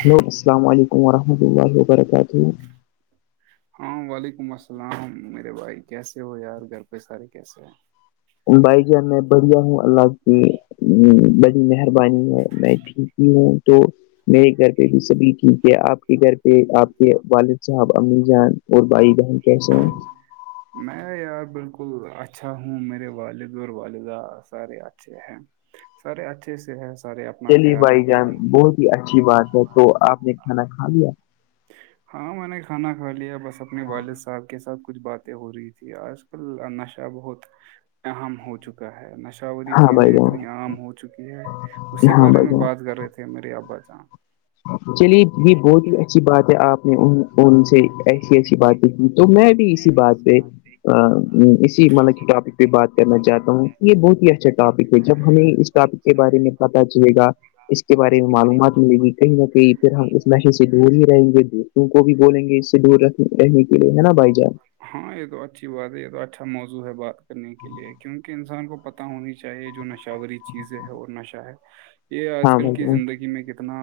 hello السلام علیکم ورحمۃ اللہ و برکاتہ ہاں وعلیکم السلام میرے بھائی کیسے ہو یار گھر پہ سارے کیسے ہیں بھائی جان میں بڑھیا ہوں اللہ کی مہربانی ہے میں ٹھیک ہی ہوں تو میرے گھر پہ بھی سبھی ٹھیک ہے آپ کے گھر پہ آپ کے والد صاحب امی جان اور بھائی بہن کیسے ہیں میں یار بالکل اچھا ہوں میرے والد اور والدہ سارے اچھے ہیں سارے اچھے سے ہے سارے اپنا چلیے خیال بھائی رکھے جان ہیں بہت اچھی بات ہے تو آپ نے کھانا کھا لیا ہاں میں نے کھانا کھا لیا بس اپنے والد صاحب کے ساتھ کچھ باتیں ہو رہی آج کل نشہ بہت اہم ہو چکا ہے نش اای ہاں چیزیں بھائی اتنی جان عام ہو چکی ہے اسی ہاں بارے بھائی میں جان بات کر رہے تھے میرے ابا جاں چلیے یہ بہت ہی اچھی بات ہے آپ نے ان ان سے ا اچھی باتیں ت تو میں بھی اسی بات پہ اسی مطلب ٹاپک بات کرنا چاہتا ہوں یہ بہت ہی اچھا ٹاپک ہے جب ہمیں اس ٹاپک کے بارے میں پتتا چلے گا اس اس کے بارے میں معلومات ملے گی کہیں نہ کہیں پھر ہم اس مشین سے دور ہی رہیں گے دوستوں کو بھی بولیں گے اس سے دور رکھنے رہنے کے لیے ہے نا بھائی جان ہاں یہ تو اچھی بات ہے یہ تو اچھا موضوع ہے بات کرنے کے لیے کیونک انسان کو پتا ہونی چاہیے جو نشہوری چیزیں ہے اور نشہ ہے یہ آج ہاں کل بھائی کی جان زندگی میں کتنا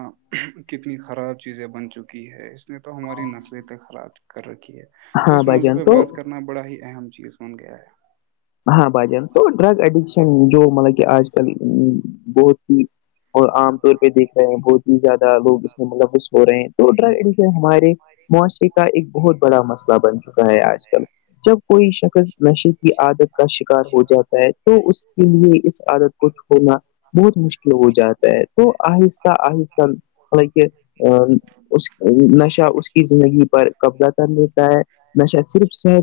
کتنی خراب چیزیں بن چکی ہے اس نے تو ہماری نسل تک خراب کر رکھی ہے تو ہاں اس بھائی موضوع جان پہ تو بات کریں کرنا بڑا ہی اہم چیز بن گیا ہے ہاں بھائی جان تو ڈرگ ایڈکشن جو مطلب کہ آج کل بہت ہی اور عام طور پہ دیکھ رہے ہیں بہت ہی زیادہ لوگ اس میں ملوث ہو رہے ہیں تو ڈرڈ ہمارے معاشرے کا ایک بہت بڑا مسئلہ بن چکا ہے آج کل جب کوئی شخص نشے کی عادت کا شکار ہو جاتا ہے تو اس کے لیے اس عادت کو چھوڑنا بہت مشکل ہو جاتا ہے تو آہستہ آہستہ مطل کہ ا اس نشہ اس کی زندگی پر قبضہ کر لیتا ہے نشا صرف صح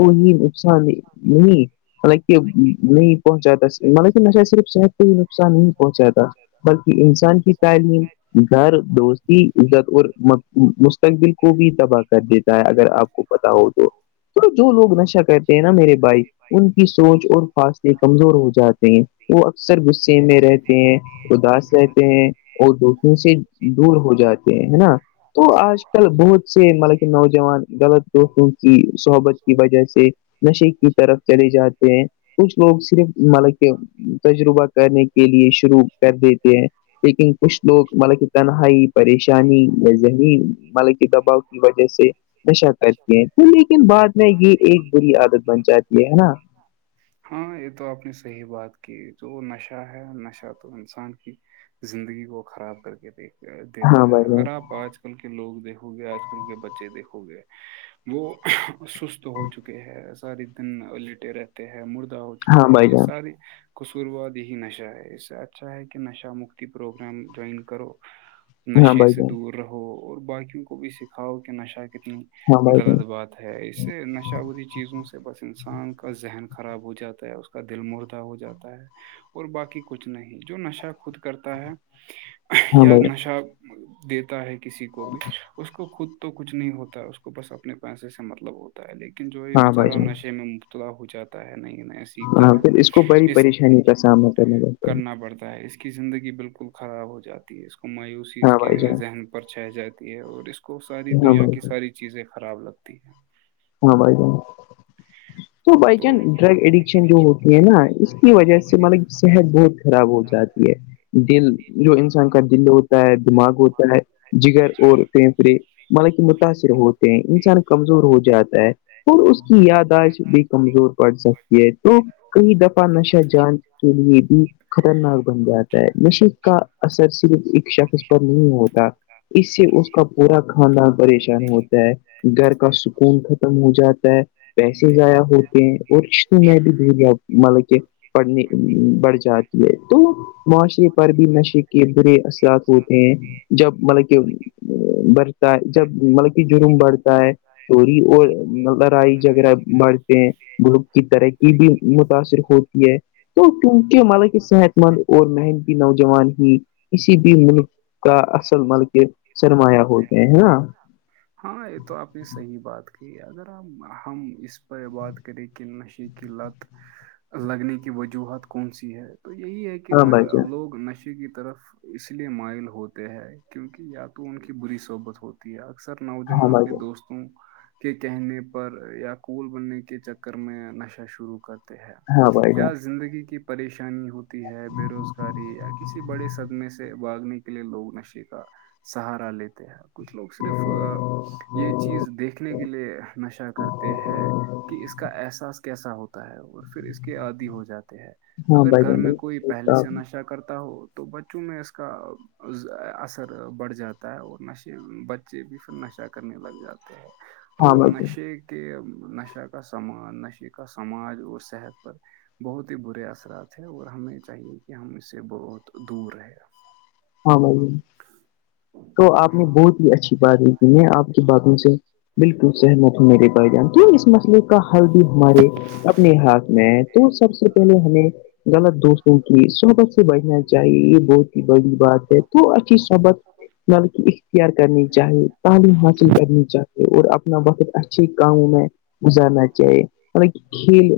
کو ہی نقصان نہیں مطلب کہ نہیں پہنچاتا مطلب کہ نشید صرف صحت کوہ ہی نقصان نہیں پہنچاتا بلکہ انسان کی تعلیم گھر دوستی عزت اور ت دل کو بھی تباہ کر دیتا ہے اگر آپ کو پت ہو تو تو جو لوگ نشہ کرتے ہیں نا میرے بھائیک ان کی سوچ اور فاصلے کمزور ہو جاتے ہیں وہ اکثر غصے میں رہتے ہیں اداس رہتے ہیں اور دوستوں سے دور ہو جاتے ہیں ہے نا تو آج کل بہت سے مطلب کہ نوجوان غلط دوستوں کی صحبت کی وجہ سے نشے کی طرف چلے جاتے ہیں کچھ لوگ صرف مطلب کہ تجربہ کرنے کے لیے شروع کر دیتے ہیں لیکن کچھ لوگ مل کی تنہائی پریشانی یا ذہنی مل کے دباؤ کی وجہ سے نشہ کرتی ہیں لیکن بعد میں یہ ایک بری عادت بن جاتی ہے نا ہاں یہ تو آپ نے صحیح بات کی جو نشہ ہے نشہ تو انسان زندگی کو خراب کر کے دیک دیتا ہاں ہے بھائی اگر جان آپ آج آ کل کے لوگ دیکھو گے آج کل کے بچے دیکھو گے وہ سست ہو چکے ہیں سارے دن لیٹے رہتے ہیں مردہ ہو چکے ہاں ہیں بھائی یہ جان ساری قصورواد ہی نشہ ہے اس سے اچھا کہ کہ نشہ مکتی پروگرام جوائن کرو ہاں نشے بھائی سے جان دور رہو اور باقیوں کو بھی سکھاؤ کہ نشہ کتنی ہاں بھائی جان غلط بات ہے اس اس سے نشہ وی چیزوں سے بس انسان کا ذہن خراب ہو جاتا ہے اس کا دل مردہ ہو جاتا ہے اور بای کچھ نہیں جو نشہ خود کرتا ہے ہاں یا بھائی جان نشہ دیتا ہے کہ کسی کو بھی اس کو خود تو کچھ نہیں ہوتا ہے اس کو بس اپنے پیسے سے مطلب ہوتا ہے لیکن جو یہ ہاں بھائی بیچارا جان نشے میں مبتلا ہو جاتا ہے نہیں نئے سیکھتا ہاں ہے پھر اس کو بڑی اس کی پریشانی کا سامنا کرنا پڑتا ہے کرنا پڑتا ہے اس کی کی زندگی بالکل خراب ہو جاتی ہے اس کو مایوسی اس ہاں کے بھائی جان ذہن پر چہ جاتی ہے اور اس کو اس کو ساری ہاں دنیا بھائی کی جان ساری چیزیں خراب لگتی ہے ہاں بھائی ج تو بائی چانس ڈرگ ایڈکشن جو ہوتی ہے نا اس کی وجہ سے مطلب صحت بہت خراب ہو جاتی ہے دل جو انسان کا دل ہوتا ہے دماغ ہوتا ہے جگر اور پھیسڑے مطب کہ متاثر ہوتے ہیں انسان کمزور ہو جاتا اور اس کی یاداشت بھی کمزور پڑ سکتی ہے تو کئی دفعہ نشہ جان کے لیے بھی خطرناک بن جاتا ہے نشے کا اثر صرف ایک شخص پر نہیں ہوتا اس سے اس کا پورا خاندان پریشان ہوتا ہے گھر کا سکون خ ختم ہو جاتا ہے پیسے ضائع ہوتے ہیں اورش میں بھی د مطلب کہ پڑنے بڑھ جاتی ہے تو معاشرے پر بھی نشے کے برے اثرات ہوتے ہیں جب مطلب کہر جب مطلب کہ جرم بڑھتا ہے چوری اور لڑائی جھگڑہ بڑھتے ہیں بلوک کی ترقی بھی متاثر ہوتی ہے تو کیونکہ ملا صحت مند اور محنتی نوجوان ہی کسی بھی منف کا اصل مل کے سرمایہ ہو گئے ہے نا ہاں یہ تو آپ نے صحیح بات کہ اگر ہم ہم اس پہ بات کرے کہ نشے کی لت لگنے کی وجوہات کون سی ہے تو یہی ہے کہ ہاں کہ بھائی جان لوگ نش کی طرف اس لیے مائل ہوتے ہیں کیونکہ یا تو ان کی بری صحبت ہوتی اکثر ہاں نوجوان بھائی اپنے جان دوستوں کے کہنے پر یا کوول بننے کے چکر کر میں نشہ شروع کرتے ہیں ہاں بھائی جان یا زندگی کی پریشانی ہوتی ہے بے روزگاری یا کسی بڑے صدمے سے باگنے کی کے لیے لوگ نشے کا سہارا لیتے ہیں کچھ لوگ صرف یہ چیز دیکھنے کے لیے نشہ کرتے ہیں کہ اس کا احساس کیسا ہوتا ہے اور پھر اس کے آادی ہو جاتے ہیں ہاں اگر بھائی گھر جان میں بالکل کوئی صحیح پہلے کہا سے آپ نے نشہ کرتا ہو تو تو بچوں میں اس کا اثر بڑھ جاتا ہے اور نشے ب بچے بھی پھر نشہ کرنے لگ جاتے ہیں تو ہاں بھائی جان نشے کے نشہ کا سما نشے کا کا سماج اور صحت پر بہت ہی برے اثرات ہیں اور ہمیں چاہیے کہ ہم اس سے بہت دور رہے گا ہاں بھائی تو آپ نے بہت ہی اچھی بات ل کیھی ہے آپ کی باتوں سے بالکل سہمت ہ میرے بھائی جان تو اس مسئلے کا حل بھی ہمارے اپنے ہاتھ میں تو سب سے پہلے ہمیں غلط دوستوں کی سربت سے بیھنا چاہیے یہ بہت ہی بڑی بات ہے تو اچھی سبق مل کی اختیار کرنی چاہیے تعلیم حاصل کرنی چاہیے اور اپنا بہت اچھے کاموں میں ب جانا چاہ م کل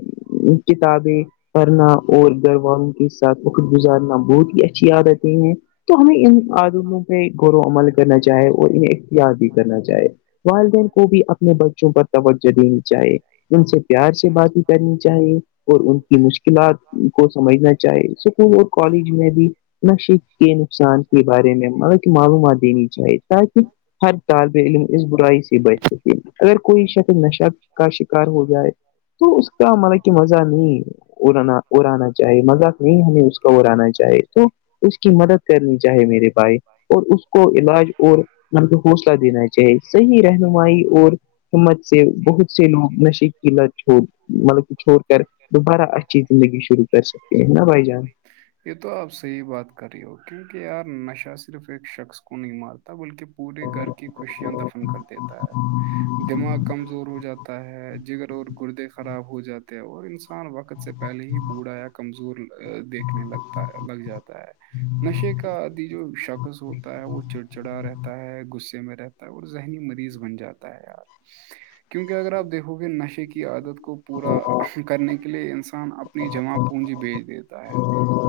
کتااب پڑھنا اور گھر والوں کے ساتھ وقت گزارنا بہت ہی اچھی یاد آتے ہیں تو ہمیں ان آدونوں پہ غور و عمل کرنا چاہے اور انہیں اختیار بھی کرنا چاہے والدین کو بھی اپنے بچوں پر توجہ دینی چاہے ان سے پیار سے باتیں کرنی چاہے اور ان کی مشکلات کو سمجھنا چاہے اسکول اور کالج میں بھی نشے کے نقصان کے بارے میں مطلب کہ معلومات دینی چاہی تاکہ ہر طالب علم اس برائی سے بچ سکے اگر کوئی شک نشق کا شکار ہو جائے تو اس کا ہملا کہ مزہ نہیں اڑانا اڑانا چاہے مذاق نہیں ہمیں اس کو اڑانا چاہے تو اس کی مدد کرنی چاہے میرے بھائی اور اس کو علاج اور مط کو حوصلہ دینا چاہیے صحیح رہنمائی اور ہمت سے بہت سے لوگ نش کی لت چھوڑ مطلب چھوڑ کر دوبارہ اچھی زندگی شروع کر سکتے ہیں نا بھائی جان یہ تو آپ صحیح بات کر رہی ہو کیونکہ یار نشہ صرف ایک شخص کو نہیں مارتا بلکہ پورے گھر کی خوشیاں دفن کر دیتا ہے دماغ کمزور ہو جاتا ہے جگر اور گردے خراب ہو جاتے اور انسان وقت سے پہلے ہی بوڑھا یا کمزور دیکھنے لگتا لگتا جاتا ہے نشے کا آدی جو شکص ہوتا ہے وہ چڑ چڑا رہتا ہے گس ںںںمیں رہتا ہے اور ذہنی مریض بن جاتا ہے یار کیونکہ اگر آپ دیکھو گے نشے کی عادت کو پورا کرنے کے لیے انسان اپب اپنی جمع پونجی بھیج دیتا ہے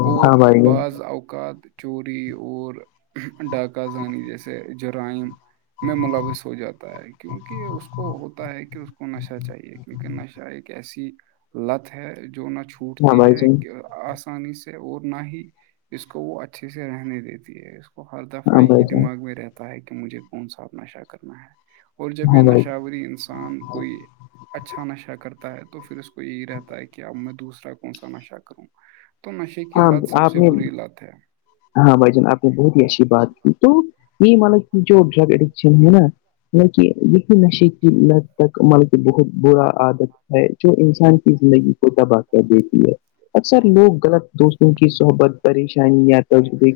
اور ہاں بھائی جان بعض اوقات چوری اور ڈاکہ زانی جیسے جرائم میں ملوث ہو جاتا ہے کیونکہ اس کو ہوتا ہے کہ اس کو نشہ چاہیے کیونکہ نشہ ایک ایسی لت ہے جو نہ ہاں چھوٹتی بھائی ہے جان آسانی سے اور نہ ہی اس کو وہ اچھے سے رہنے دیتی ہے وہ ہر دفعہ ہاں یہ بھائی ہی جان دماغ میں رہتا ہے کہ مجھے کون سا اپ نشا کرنا ہے اور جب یہ ہاں بھائی نشہوری انسان کوئی اچھا نشہ کرتا ہے تو پھر اس کو یہی رہتا ہے کہ اب میں دوسرا کون سا نشہ کروں تو نشے کی ہاں لت سب آپ سے نے بری لت ہے ہاں بھائی جان آپ نے بہت ہی اچھی بات کی تو یہ ملا کی جو ڈرگ ایڈکشن ہے نا بالکہ یہی نشے کی ند تک ملک بہت برا عادت ہے جو انسان کی زندگی تباہ کیا دیتی ہے اکثر لوگ غلط دوستوں کی سحبت پریشانیاں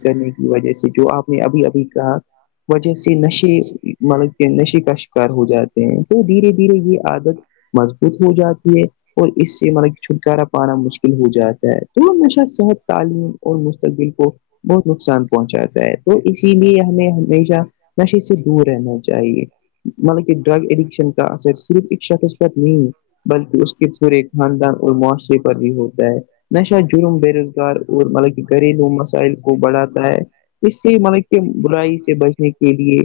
کرنے کی وجہ سے جو آپ نے ابھی ابھی کہا وجہ سے نشے مطلب کہ نشے کا شکار ہو جاتے ہیں تو دھیرے دھیرے یہ عادت مضبوط ہو جاتی ہے اور اس سے مطلب چھٹکارا پانا مشکل ہو جاتا ہے تو ہمیشہ صحت تعلیم اور مستقبل کو بہت نقصان پہنچاتا ہے تو اسی لیے ہمیں ہمیشہ نشے سے دور رہنا چاہیے مطلب کہ ڈرگ ایڈکشن کا اثر صرف ایک شخص پر نہیں ہے بلکہ اس کے خاندان اور معاشرے پر بھی ہوتا ہے نشہ جرم بے روزگار اور ملک قریوم مسائ کو بڑھاتا ہے اس سے ملب کہ برائی سے بچنے کے لیے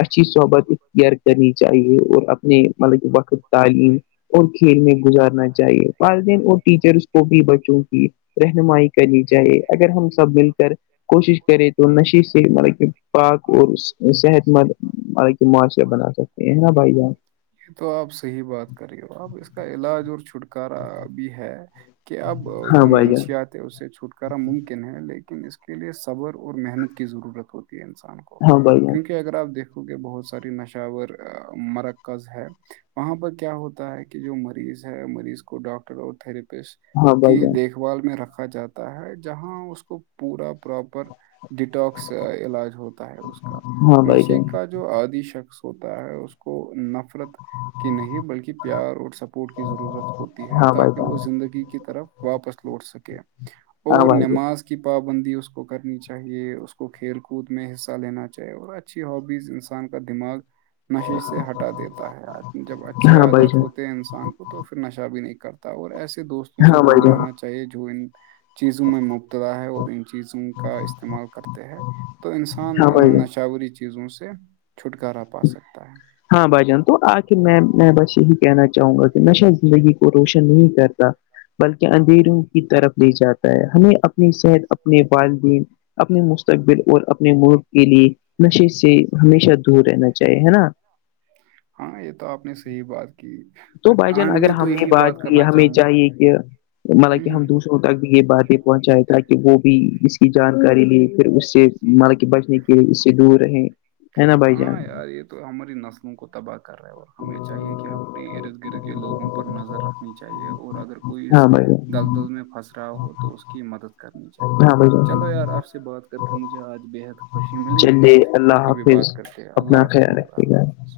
اچھی صحبت گئر کرنی چاہیے اور اپنے مطلب کہ وقف تعلیم اور کھیل میں گزارنا چاہیے والدین اور ٹیچرس کو بھی بچوں کی رہنمائی کرنی چاہیے اگر ہم سب مل کر کوشش کرے تو نشے سے مطلب کہ پاک اور صحت مند مطلب کہ معاشیاہ بنا سک ا نا بھ جان یہ تو آپ صحیح بات کر رہی ہو اپ اس کا علاج اور چھٹکارا بھی ہے کہ اب ہاں جو بھائی جان منشیات ہیں اس سے چھٹکارا ممکن ہے لیکن لیکن اس کے لیے صبر اور محنت کی ضرورت ہوتی ہے انسان کو ہاں بائی ج کیونکہ اگر آپ دیکھو گے بہت ساری نشاور مرکز ہے وہاں پر کیا ہوتا ہے کہ کہ جو مریض ہے مریض کو ڈاکٹر اور تھریاپسٹ ہاں بھائی کی جان دیکھ بھال میں رکھا جاتا ہے جہاں اس کو پورا پراپر ڈٹواکس علاج ہوتا ہے اس کا ہاں بھائی نشے جان کا جو جو آدی شخص ہوتا ہے اس کو نفرت کی نہیں بلکہ پیار اور سپورٹ کی ضرورت ہوتی ہے تاکہ وہ زندگی کی طرف واپس لوٹ سکے ہاں اور بھائی جان نماز کے کی پابندی اس کو کرنی چاہیے اس کو کھیل کود میں حصہ لینا چاہیے اور اچھا اچھی ہابیز انسان کا دماغ نشیش سے ہٹا دیتا ہے جب اچھے ہاں بھائی جان ہاں بھائی عادت جان ہوتے ہیں انسان تو پھر نشہ بھی نہیں کرتا اور ایسے دوستوں سے ہاں بھائی دور جان رہنا چاہیے جو ان چیزوں میں م اور ان چیزوں کا استعمال کرتے ہیں تو انسان ہاں بھائی ان جان نشاوری چیز چیزوں سے چھٹکارا پا سکتا ہے ہاں بھائی جان تو آخر میں میں بس یہی کہنا چاہوں گا کہ میں شا زندگی کو روشن نہیں کرتا بلکہ اندھیروں کی طرف لے جاتا ہے ہمیں اپنی صحت اپنے والدین اپنے مستقبل اور اپنے ملک کے لیے نشے سے ہمیشہ دور رہنا چاہیے ہے نا ہاں یہ تو آپ نے صحیح بات کی تو بھائی جان آن اگر میں تو ہم نے یہی بات کی کرنا ہمیں چاہوں گا چاہیے کہ مطلب کہ ہوں ہ ہم ہ دوشروں تک بھی یہ باتیں پہنچایا تھا کہ وہ بھی اس کی جانکاری لیے پھر اس سے مل کہ بچنے کی کہ اس سے دور ہے نا بھائی ہاں جان یار یہ تو ہماری نسلوں کو تباہ کر رہا ہے اور ہمیں چاہیے کہ ہمب اپنے ارد گرد کے لوگوں پر نظر رکھنی چاہیے اور اگر کوئی اس ہاں بھائی جان دل دل میں پھنس رہا ہو تو اس کی مدد کرنی چاہیے ہاں بھائی چلو جان یار آپ سے بات کر کے مجھے آج بےحد خوشی ملی چلیے پھر اللہ کبھی بات حافظ کرتے ہیں اللہ اپنا حاظ میں خیال جبا رکھیے اللہ گا حافظ